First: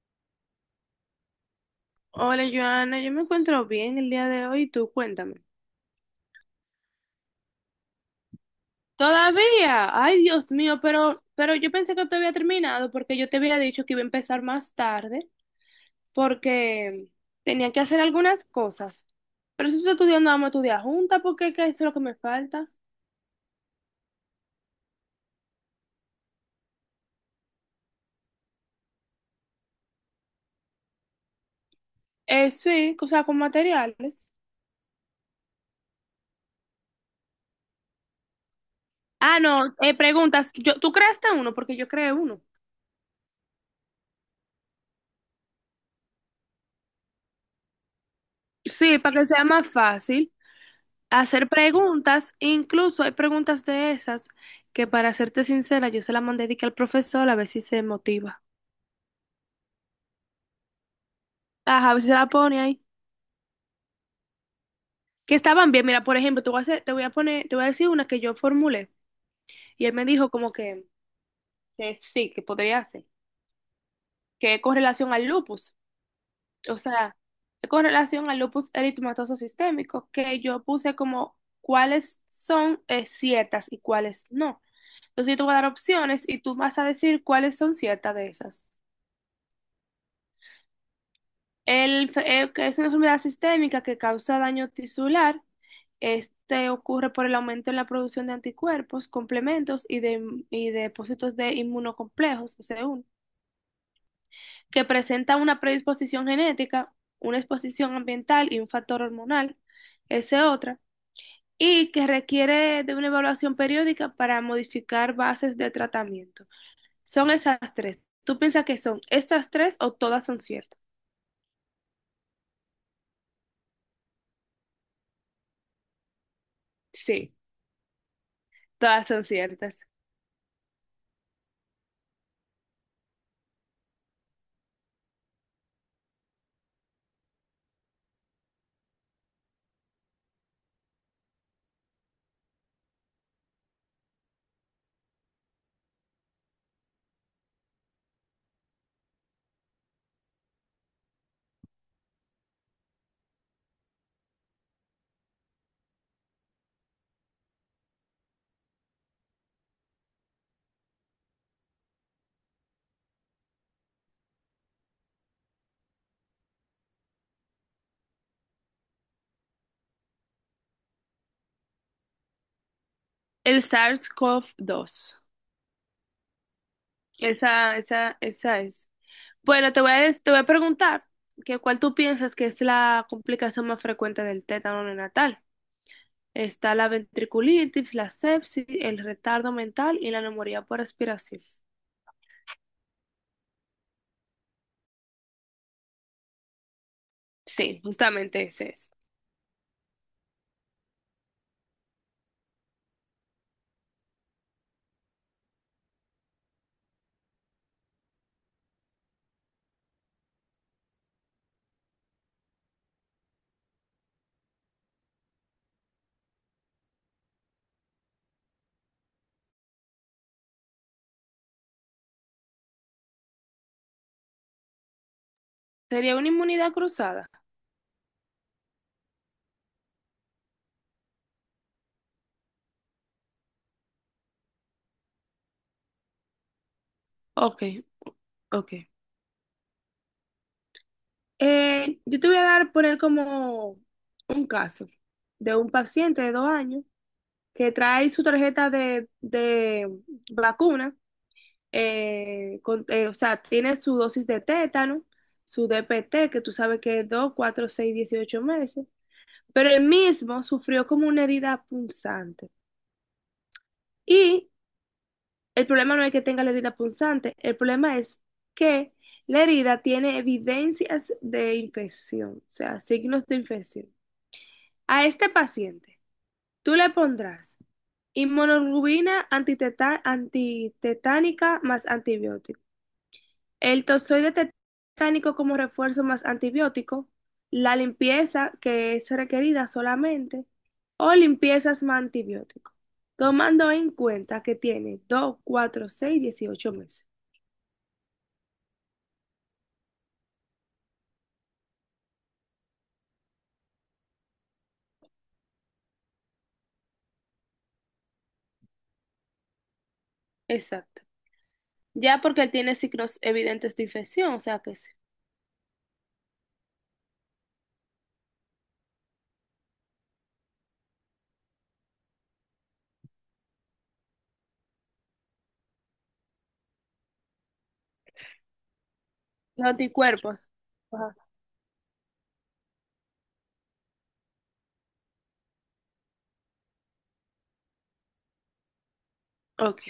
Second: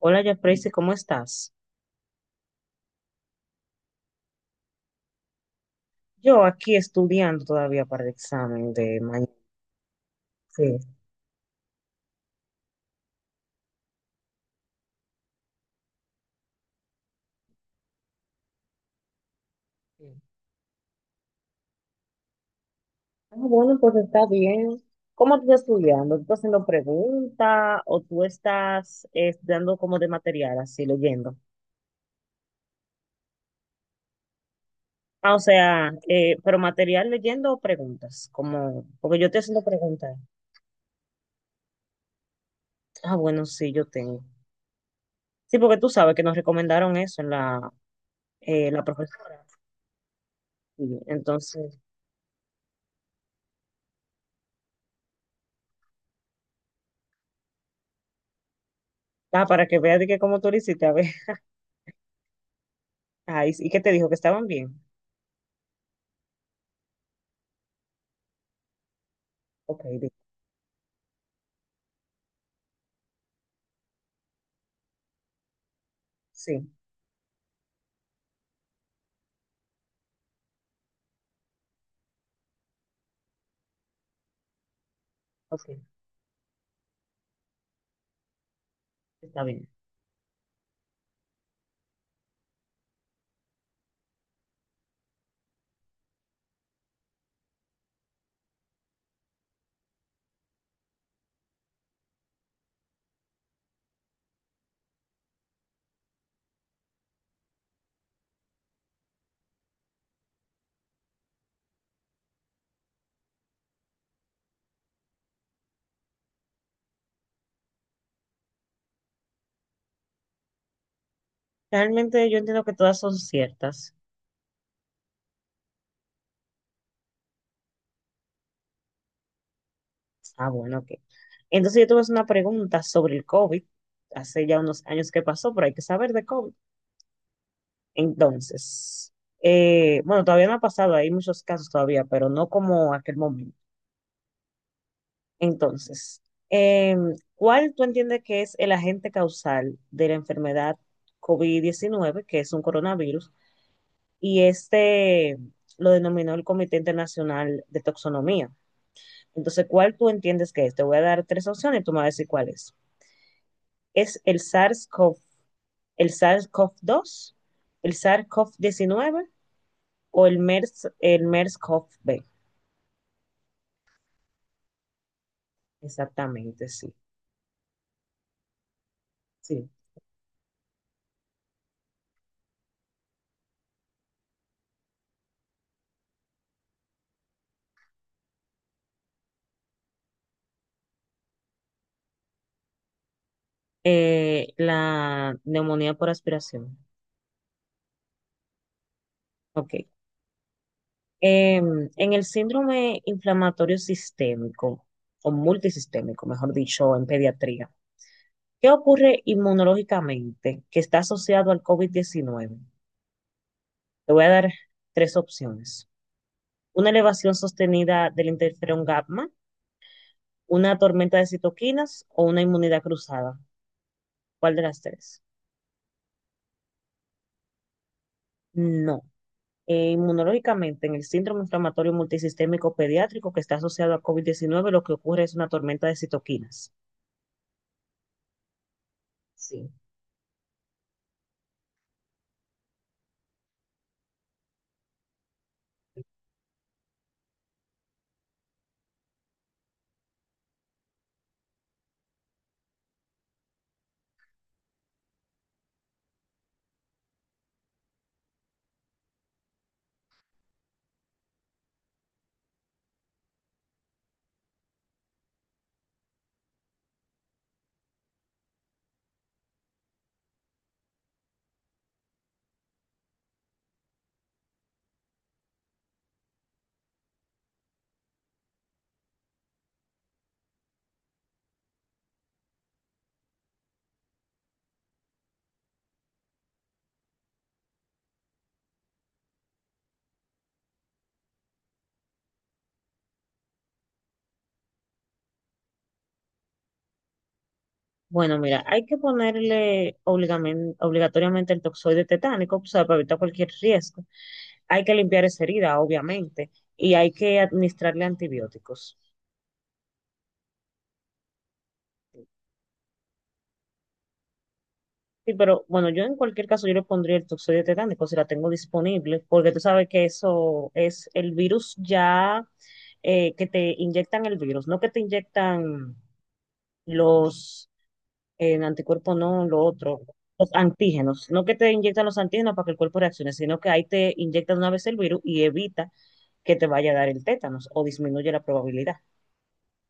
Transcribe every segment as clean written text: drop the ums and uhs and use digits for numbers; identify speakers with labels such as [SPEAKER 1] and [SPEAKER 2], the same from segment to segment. [SPEAKER 1] Hola, ya, ¿cómo estás?
[SPEAKER 2] Hola, Joana, yo me encuentro bien el día de hoy, tú cuéntame.
[SPEAKER 1] Yo aquí estudiando todavía para el examen de mañana.
[SPEAKER 2] Todavía, ay Dios
[SPEAKER 1] Sí.
[SPEAKER 2] mío, pero yo pensé que te había terminado porque yo te había dicho que iba a empezar más tarde porque tenía que hacer algunas cosas. Pero si estoy
[SPEAKER 1] Sí.
[SPEAKER 2] estudiando, vamos a estudiar juntas porque ¿qué es lo que me falta?
[SPEAKER 1] Ah, bueno, pues está bien. ¿Cómo tú estás estudiando? ¿Tú estás haciendo preguntas o tú estás estudiando como de material, así leyendo?
[SPEAKER 2] Sí, o sea, con materiales.
[SPEAKER 1] Ah, o sea, pero material leyendo o preguntas, como, porque yo
[SPEAKER 2] Ah,
[SPEAKER 1] estoy haciendo
[SPEAKER 2] no,
[SPEAKER 1] preguntas.
[SPEAKER 2] preguntas, yo, ¿tú creaste uno? Porque yo creé uno.
[SPEAKER 1] Ah, bueno, sí, yo tengo. Sí, porque tú sabes que nos recomendaron eso en la
[SPEAKER 2] Sí, para que
[SPEAKER 1] profesora.
[SPEAKER 2] sea más fácil.
[SPEAKER 1] Sí,
[SPEAKER 2] Hacer
[SPEAKER 1] entonces,
[SPEAKER 2] preguntas, incluso hay preguntas de esas que para serte sincera, yo se las mandé de que al profesor a ver si se motiva.
[SPEAKER 1] ah, para que veas de que cómo tú lo hiciste, a ver.
[SPEAKER 2] Ajá, a ver si se la pone ahí.
[SPEAKER 1] Ah, y que te dijo que estaban bien.
[SPEAKER 2] Que estaban bien, mira, por ejemplo, te voy a decir una que yo formulé
[SPEAKER 1] Ok,
[SPEAKER 2] y él me
[SPEAKER 1] di-
[SPEAKER 2] dijo como que sí, que podría hacer, que es con relación al lupus,
[SPEAKER 1] sí,
[SPEAKER 2] o sea, con relación al lupus eritematoso sistémico, que yo puse como cuáles son ciertas y cuáles no. Entonces yo te voy a dar
[SPEAKER 1] ok,
[SPEAKER 2] opciones y tú vas a decir cuáles son ciertas de esas.
[SPEAKER 1] está bien.
[SPEAKER 2] Que es una enfermedad sistémica que causa daño tisular. Este ocurre por el aumento en la producción de anticuerpos, complementos y y depósitos de inmunocomplejos, SE1, que presenta una predisposición genética, una exposición ambiental y un factor hormonal, ese otra, y que requiere de una evaluación periódica para modificar bases de tratamiento. Son esas tres. ¿Tú piensas que son estas tres o todas son ciertas?
[SPEAKER 1] Realmente yo entiendo que todas son ciertas.
[SPEAKER 2] Sí, todas son ciertas.
[SPEAKER 1] Ah, bueno, ok. Entonces yo tuve una pregunta sobre el COVID. Hace ya unos años que pasó, pero hay que saber de COVID. Entonces, bueno, todavía no ha pasado, hay muchos casos todavía, pero no como aquel momento. Entonces, eh, ¿cuál tú entiendes que es el agente causal de la enfermedad covid diecinueve, que es un coronavirus? Y este lo denominó el Comité Internacional de Toxonomía. Entonces, ¿cuál tú entiendes que es? Te voy a dar tres opciones y tú me vas a decir cuál es. ¿Es el SARS-CoV, el SARS-CoV-2, el SARS-CoV-19 o el MERS, el MERS-CoV-B?
[SPEAKER 2] El SARS-CoV-2.
[SPEAKER 1] Exactamente, sí.
[SPEAKER 2] Esa, esa, esa es.
[SPEAKER 1] Sí.
[SPEAKER 2] Bueno, te voy a preguntar que cuál tú piensas que es la complicación más frecuente del tétano neonatal. Está la ventriculitis, la sepsis, el retardo mental y la neumonía por aspiración.
[SPEAKER 1] La neumonía por aspiración.
[SPEAKER 2] Sí, justamente ese es.
[SPEAKER 1] Ok. Em, en el síndrome inflamatorio sistémico o multisistémico, mejor dicho, en pediatría, ¿qué ocurre inmunológicamente que está asociado al COVID-19? Te voy a dar tres opciones. Una elevación sostenida del interferón gamma, una tormenta de citoquinas o una inmunidad cruzada. ¿Cuál de las tres?
[SPEAKER 2] ¿Sería una inmunidad cruzada?
[SPEAKER 1] No. Inmunológicamente, en el síndrome inflamatorio multisistémico pediátrico que está asociado a covid diecinueve, lo que ocurre es una tormenta de citoquinas.
[SPEAKER 2] Ok, ok.
[SPEAKER 1] Sí.
[SPEAKER 2] Yo te voy a poner como un caso de un paciente de 2 años que trae su tarjeta de vacuna, o sea, tiene su dosis de tétano, su DPT, que tú sabes que es 2, 4, 6, 18 meses, pero él mismo sufrió como una herida punzante. Y el problema no es que tenga la herida punzante, el problema es que la herida tiene evidencias de infección, o sea, signos de infección. A este paciente, tú le pondrás inmunoglobulina antitetánica más antibiótico. El tozoide tetánico como refuerzo más antibiótico, la limpieza que es requerida solamente, o limpiezas más antibiótico, tomando en cuenta que tiene 2 4 6 18 meses.
[SPEAKER 1] Bueno, mira, hay que ponerle obligamen- obligatoriamente el toxoide tetánico, o sea, para evitar cualquier riesgo. Hay que limpiar esa herida, obviamente, y hay que administrarle antibióticos.
[SPEAKER 2] Exacto. Ya porque él tiene signos evidentes de infección, o sea que sí.
[SPEAKER 1] Sí, pero bueno, yo en cualquier caso yo le pondría el toxoide tetánico si la tengo disponible, porque tú sabes que eso es el virus ya, que te inyectan el virus, no que te inyectan los anticuerpos, no lo
[SPEAKER 2] Los
[SPEAKER 1] otro,
[SPEAKER 2] anticuerpos.
[SPEAKER 1] los
[SPEAKER 2] Ajá.
[SPEAKER 1] antígenos, no que te inyectan los antígenos para que el cuerpo reaccione, sino que ahí te inyectan una vez el virus y evita que te vaya a dar el tétanos o disminuye la probabilidad.
[SPEAKER 2] Ok.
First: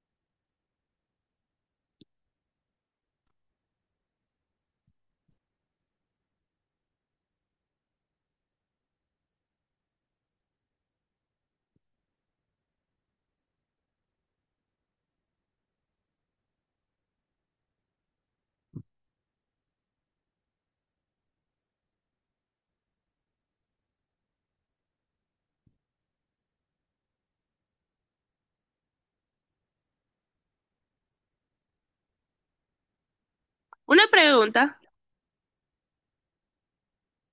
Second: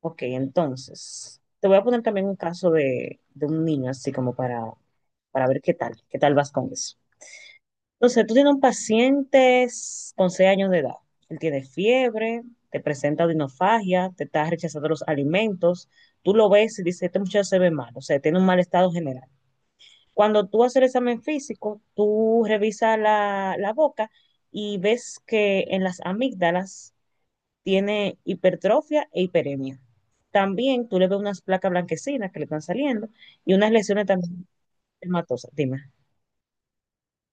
[SPEAKER 1] Ok, entonces, te voy a poner también un caso de un niño así como para ver qué tal vas con eso. Entonces, tú tienes un paciente con 6 años de edad. Él tiene fiebre, te presenta odinofagia, te está rechazando los alimentos. Tú lo ves y dices, este muchacho se ve mal, o sea, tiene un mal estado general. Cuando tú haces el examen físico, tú revisas la boca y ves que en las amígdalas tiene hipertrofia e hiperemia. También tú le ves unas placas blanquecinas que le están saliendo y unas
[SPEAKER 2] Una
[SPEAKER 1] lesiones también
[SPEAKER 2] pregunta.
[SPEAKER 1] hematosas. Dime,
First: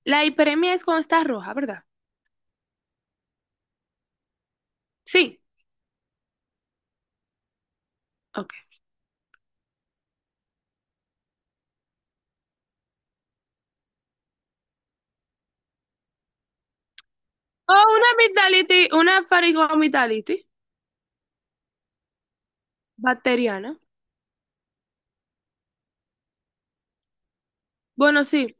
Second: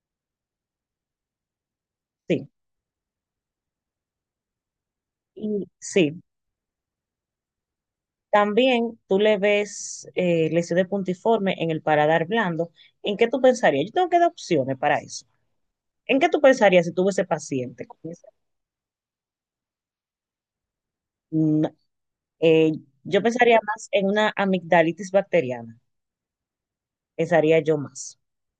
[SPEAKER 2] La hiperemia es cuando está roja, ¿verdad?
[SPEAKER 1] sí.
[SPEAKER 2] Sí.
[SPEAKER 1] Y sí,
[SPEAKER 2] Ok.
[SPEAKER 1] también tú le ves lesión de puntiforme en el paladar blando. ¿En qué tú pensarías? Yo tengo que dar opciones para eso. ¿En qué tú pensarías si tuve ese
[SPEAKER 2] O
[SPEAKER 1] paciente con
[SPEAKER 2] una
[SPEAKER 1] esa-?
[SPEAKER 2] amigdalitis, una faringoamigdalitis
[SPEAKER 1] Mm, eh, yo pensaría
[SPEAKER 2] bacteriana.
[SPEAKER 1] más en una amigdalitis bacteriana. Pensaría yo más.
[SPEAKER 2] Bueno, sí.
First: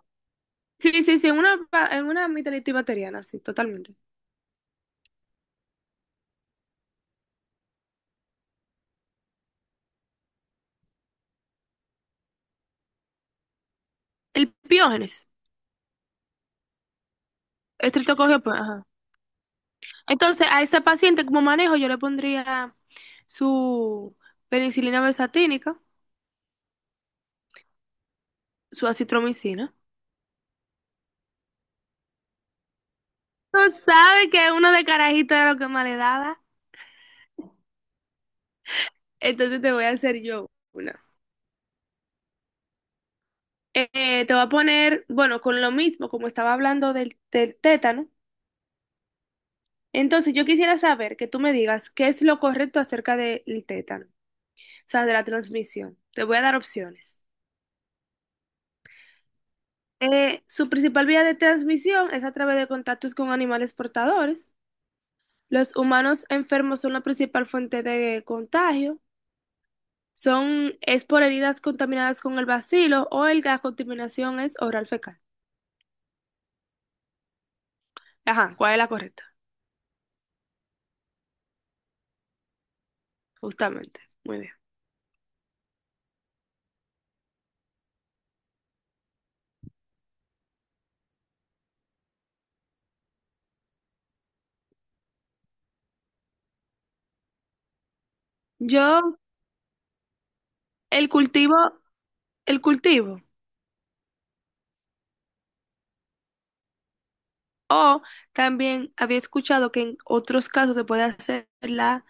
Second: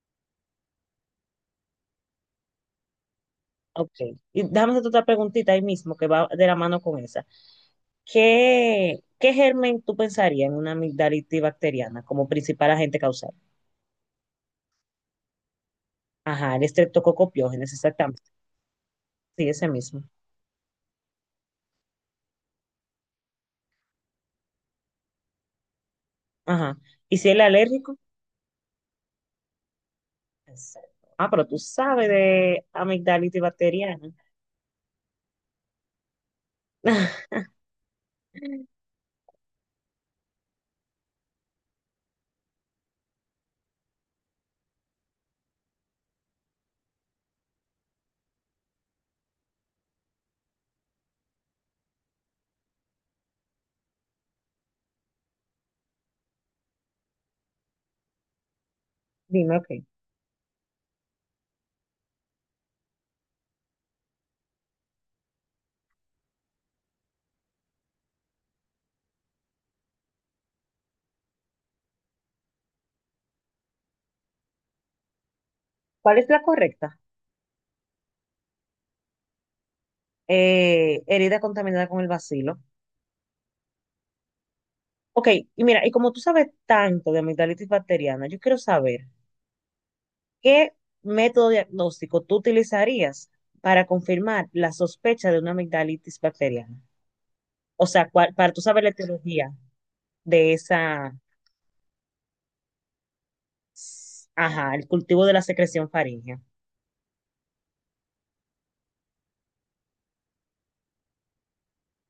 [SPEAKER 2] Sí, sí, sí, en en una amígdala antibacteriana, sí,
[SPEAKER 1] Ok.
[SPEAKER 2] totalmente.
[SPEAKER 1] Y déjame hacerte otra preguntita ahí mismo que va de la mano con esa. Qué germen tú pensarías en una amigdalitis bacteriana como principal agente causal?
[SPEAKER 2] El piógenes,
[SPEAKER 1] Ajá, el estreptococo piógenes, exactamente.
[SPEAKER 2] estreptococcio, pues, ajá.
[SPEAKER 1] Sí, ese mismo.
[SPEAKER 2] Entonces, a ese paciente como manejo yo le pondría su penicilina besatínica,
[SPEAKER 1] Ajá. ¿Y si él es alérgico?
[SPEAKER 2] su acitromicina.
[SPEAKER 1] Exacto. Ah, pero tú sabes de amigdalitis
[SPEAKER 2] Tú
[SPEAKER 1] bacteriana.
[SPEAKER 2] sabes que una de carajito era lo que más le daba, entonces te voy a hacer yo una. Te voy a poner, bueno, con lo mismo, como estaba hablando del tétano, entonces yo quisiera saber que tú me digas qué es lo correcto acerca del tétano, o sea, de la transmisión. Te voy a dar opciones.
[SPEAKER 1] Dime, ok.
[SPEAKER 2] Su principal vía de transmisión es a través de contactos con animales portadores. Los humanos enfermos son la principal fuente de contagio. Son, es por heridas contaminadas con el bacilo o la contaminación es oral fecal.
[SPEAKER 1] ¿Cuál es la correcta?
[SPEAKER 2] Ajá, ¿cuál es la correcta?
[SPEAKER 1] Herida contaminada con el bacilo.
[SPEAKER 2] Justamente. Muy bien.
[SPEAKER 1] Ok, y mira, y como tú sabes tanto de amigdalitis bacteriana, yo quiero saber qué método diagnóstico tú utilizarías para confirmar la sospecha de una amigdalitis bacteriana. O sea, cuál- para tú saber la
[SPEAKER 2] Yo,
[SPEAKER 1] etiología de
[SPEAKER 2] el
[SPEAKER 1] esa,
[SPEAKER 2] cultivo, el cultivo.
[SPEAKER 1] ajá, el cultivo de la secreción faríngea.
[SPEAKER 2] O también había escuchado que en otros casos se puede hacer la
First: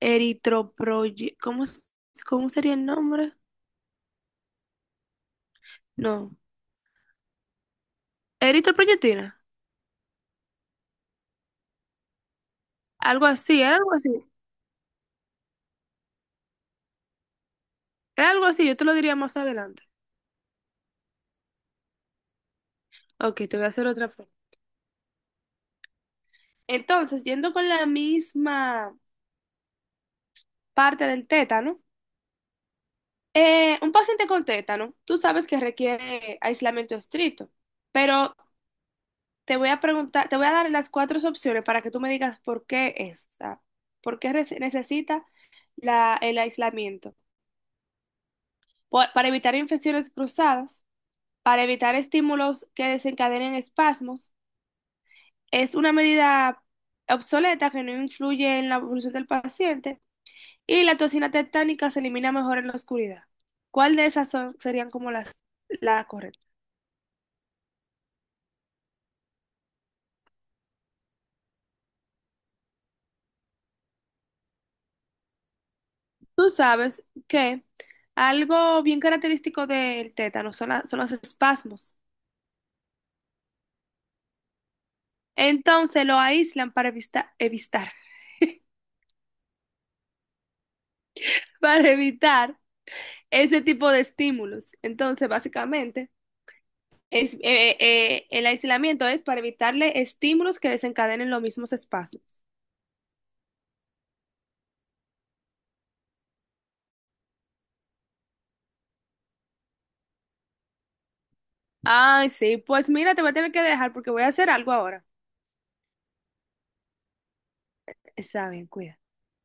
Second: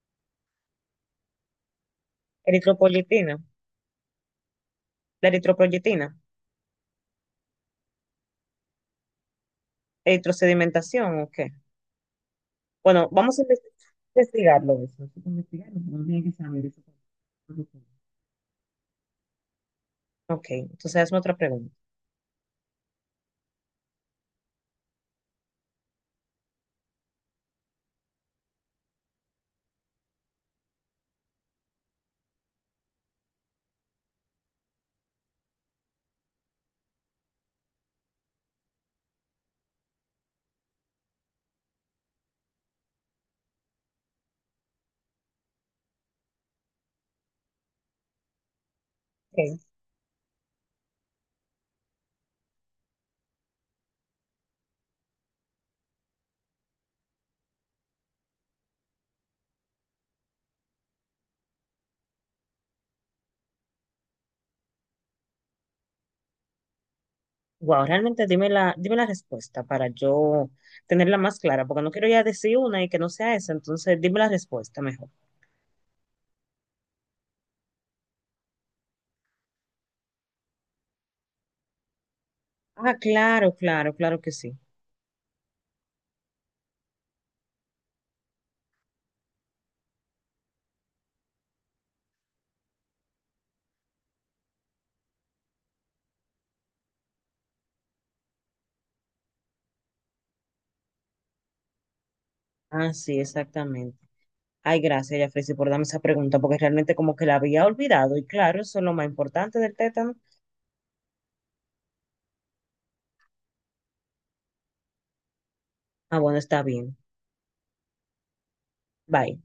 [SPEAKER 2] eritroproye, ¿cómo, cómo sería el nombre?
[SPEAKER 1] Eritropoyetina, la eritropoyetina,
[SPEAKER 2] No. Eritroproyectina.
[SPEAKER 1] eritrosedimentación, ok. Bueno,
[SPEAKER 2] Algo
[SPEAKER 1] vamos a
[SPEAKER 2] así,
[SPEAKER 1] inves-
[SPEAKER 2] era algo así.
[SPEAKER 1] investigarlo eso. Hay que investigarlo. Uno tiene que saber eso.
[SPEAKER 2] Era algo así, yo te lo diría más adelante.
[SPEAKER 1] Ok, entonces hazme otra pregunta.
[SPEAKER 2] Ok, te voy a hacer otra pregunta. Entonces, yendo con la misma parte del tétano, un paciente con tétano, tú sabes que requiere aislamiento estricto, pero te voy a preguntar, te voy a dar las cuatro opciones para que tú me digas por qué es, o sea, por qué necesita el aislamiento. Para evitar
[SPEAKER 1] Ok.
[SPEAKER 2] infecciones cruzadas, para evitar estímulos que desencadenen espasmos. Es una medida obsoleta que no influye en la evolución del paciente y la toxina tetánica se elimina mejor en la oscuridad. ¿Cuál de esas serían como las la correcta?
[SPEAKER 1] Wow, realmente dime dime la respuesta para yo tenerla más clara, porque no quiero ya decir una y que no sea esa, entonces dime la respuesta mejor.
[SPEAKER 2] Tú sabes que algo bien característico del tétano son los espasmos.
[SPEAKER 1] Ah, claro, claro, claro que sí.
[SPEAKER 2] Entonces lo aíslan para para evitar ese tipo de estímulos. Entonces, básicamente, el aislamiento es para evitarle estímulos que desencadenen los mismos espasmos.
[SPEAKER 1] Ah, sí, exactamente. Ay, gracias, Yafresi, por darme esa pregunta, porque realmente como que la había olvidado, y claro, eso es lo más importante del tétano.
[SPEAKER 2] Ay, sí, pues mira, te voy a tener que dejar porque voy a hacer algo ahora.
[SPEAKER 1] Ah, bueno, está bien.
[SPEAKER 2] Está bien, cuida.
[SPEAKER 1] Bye.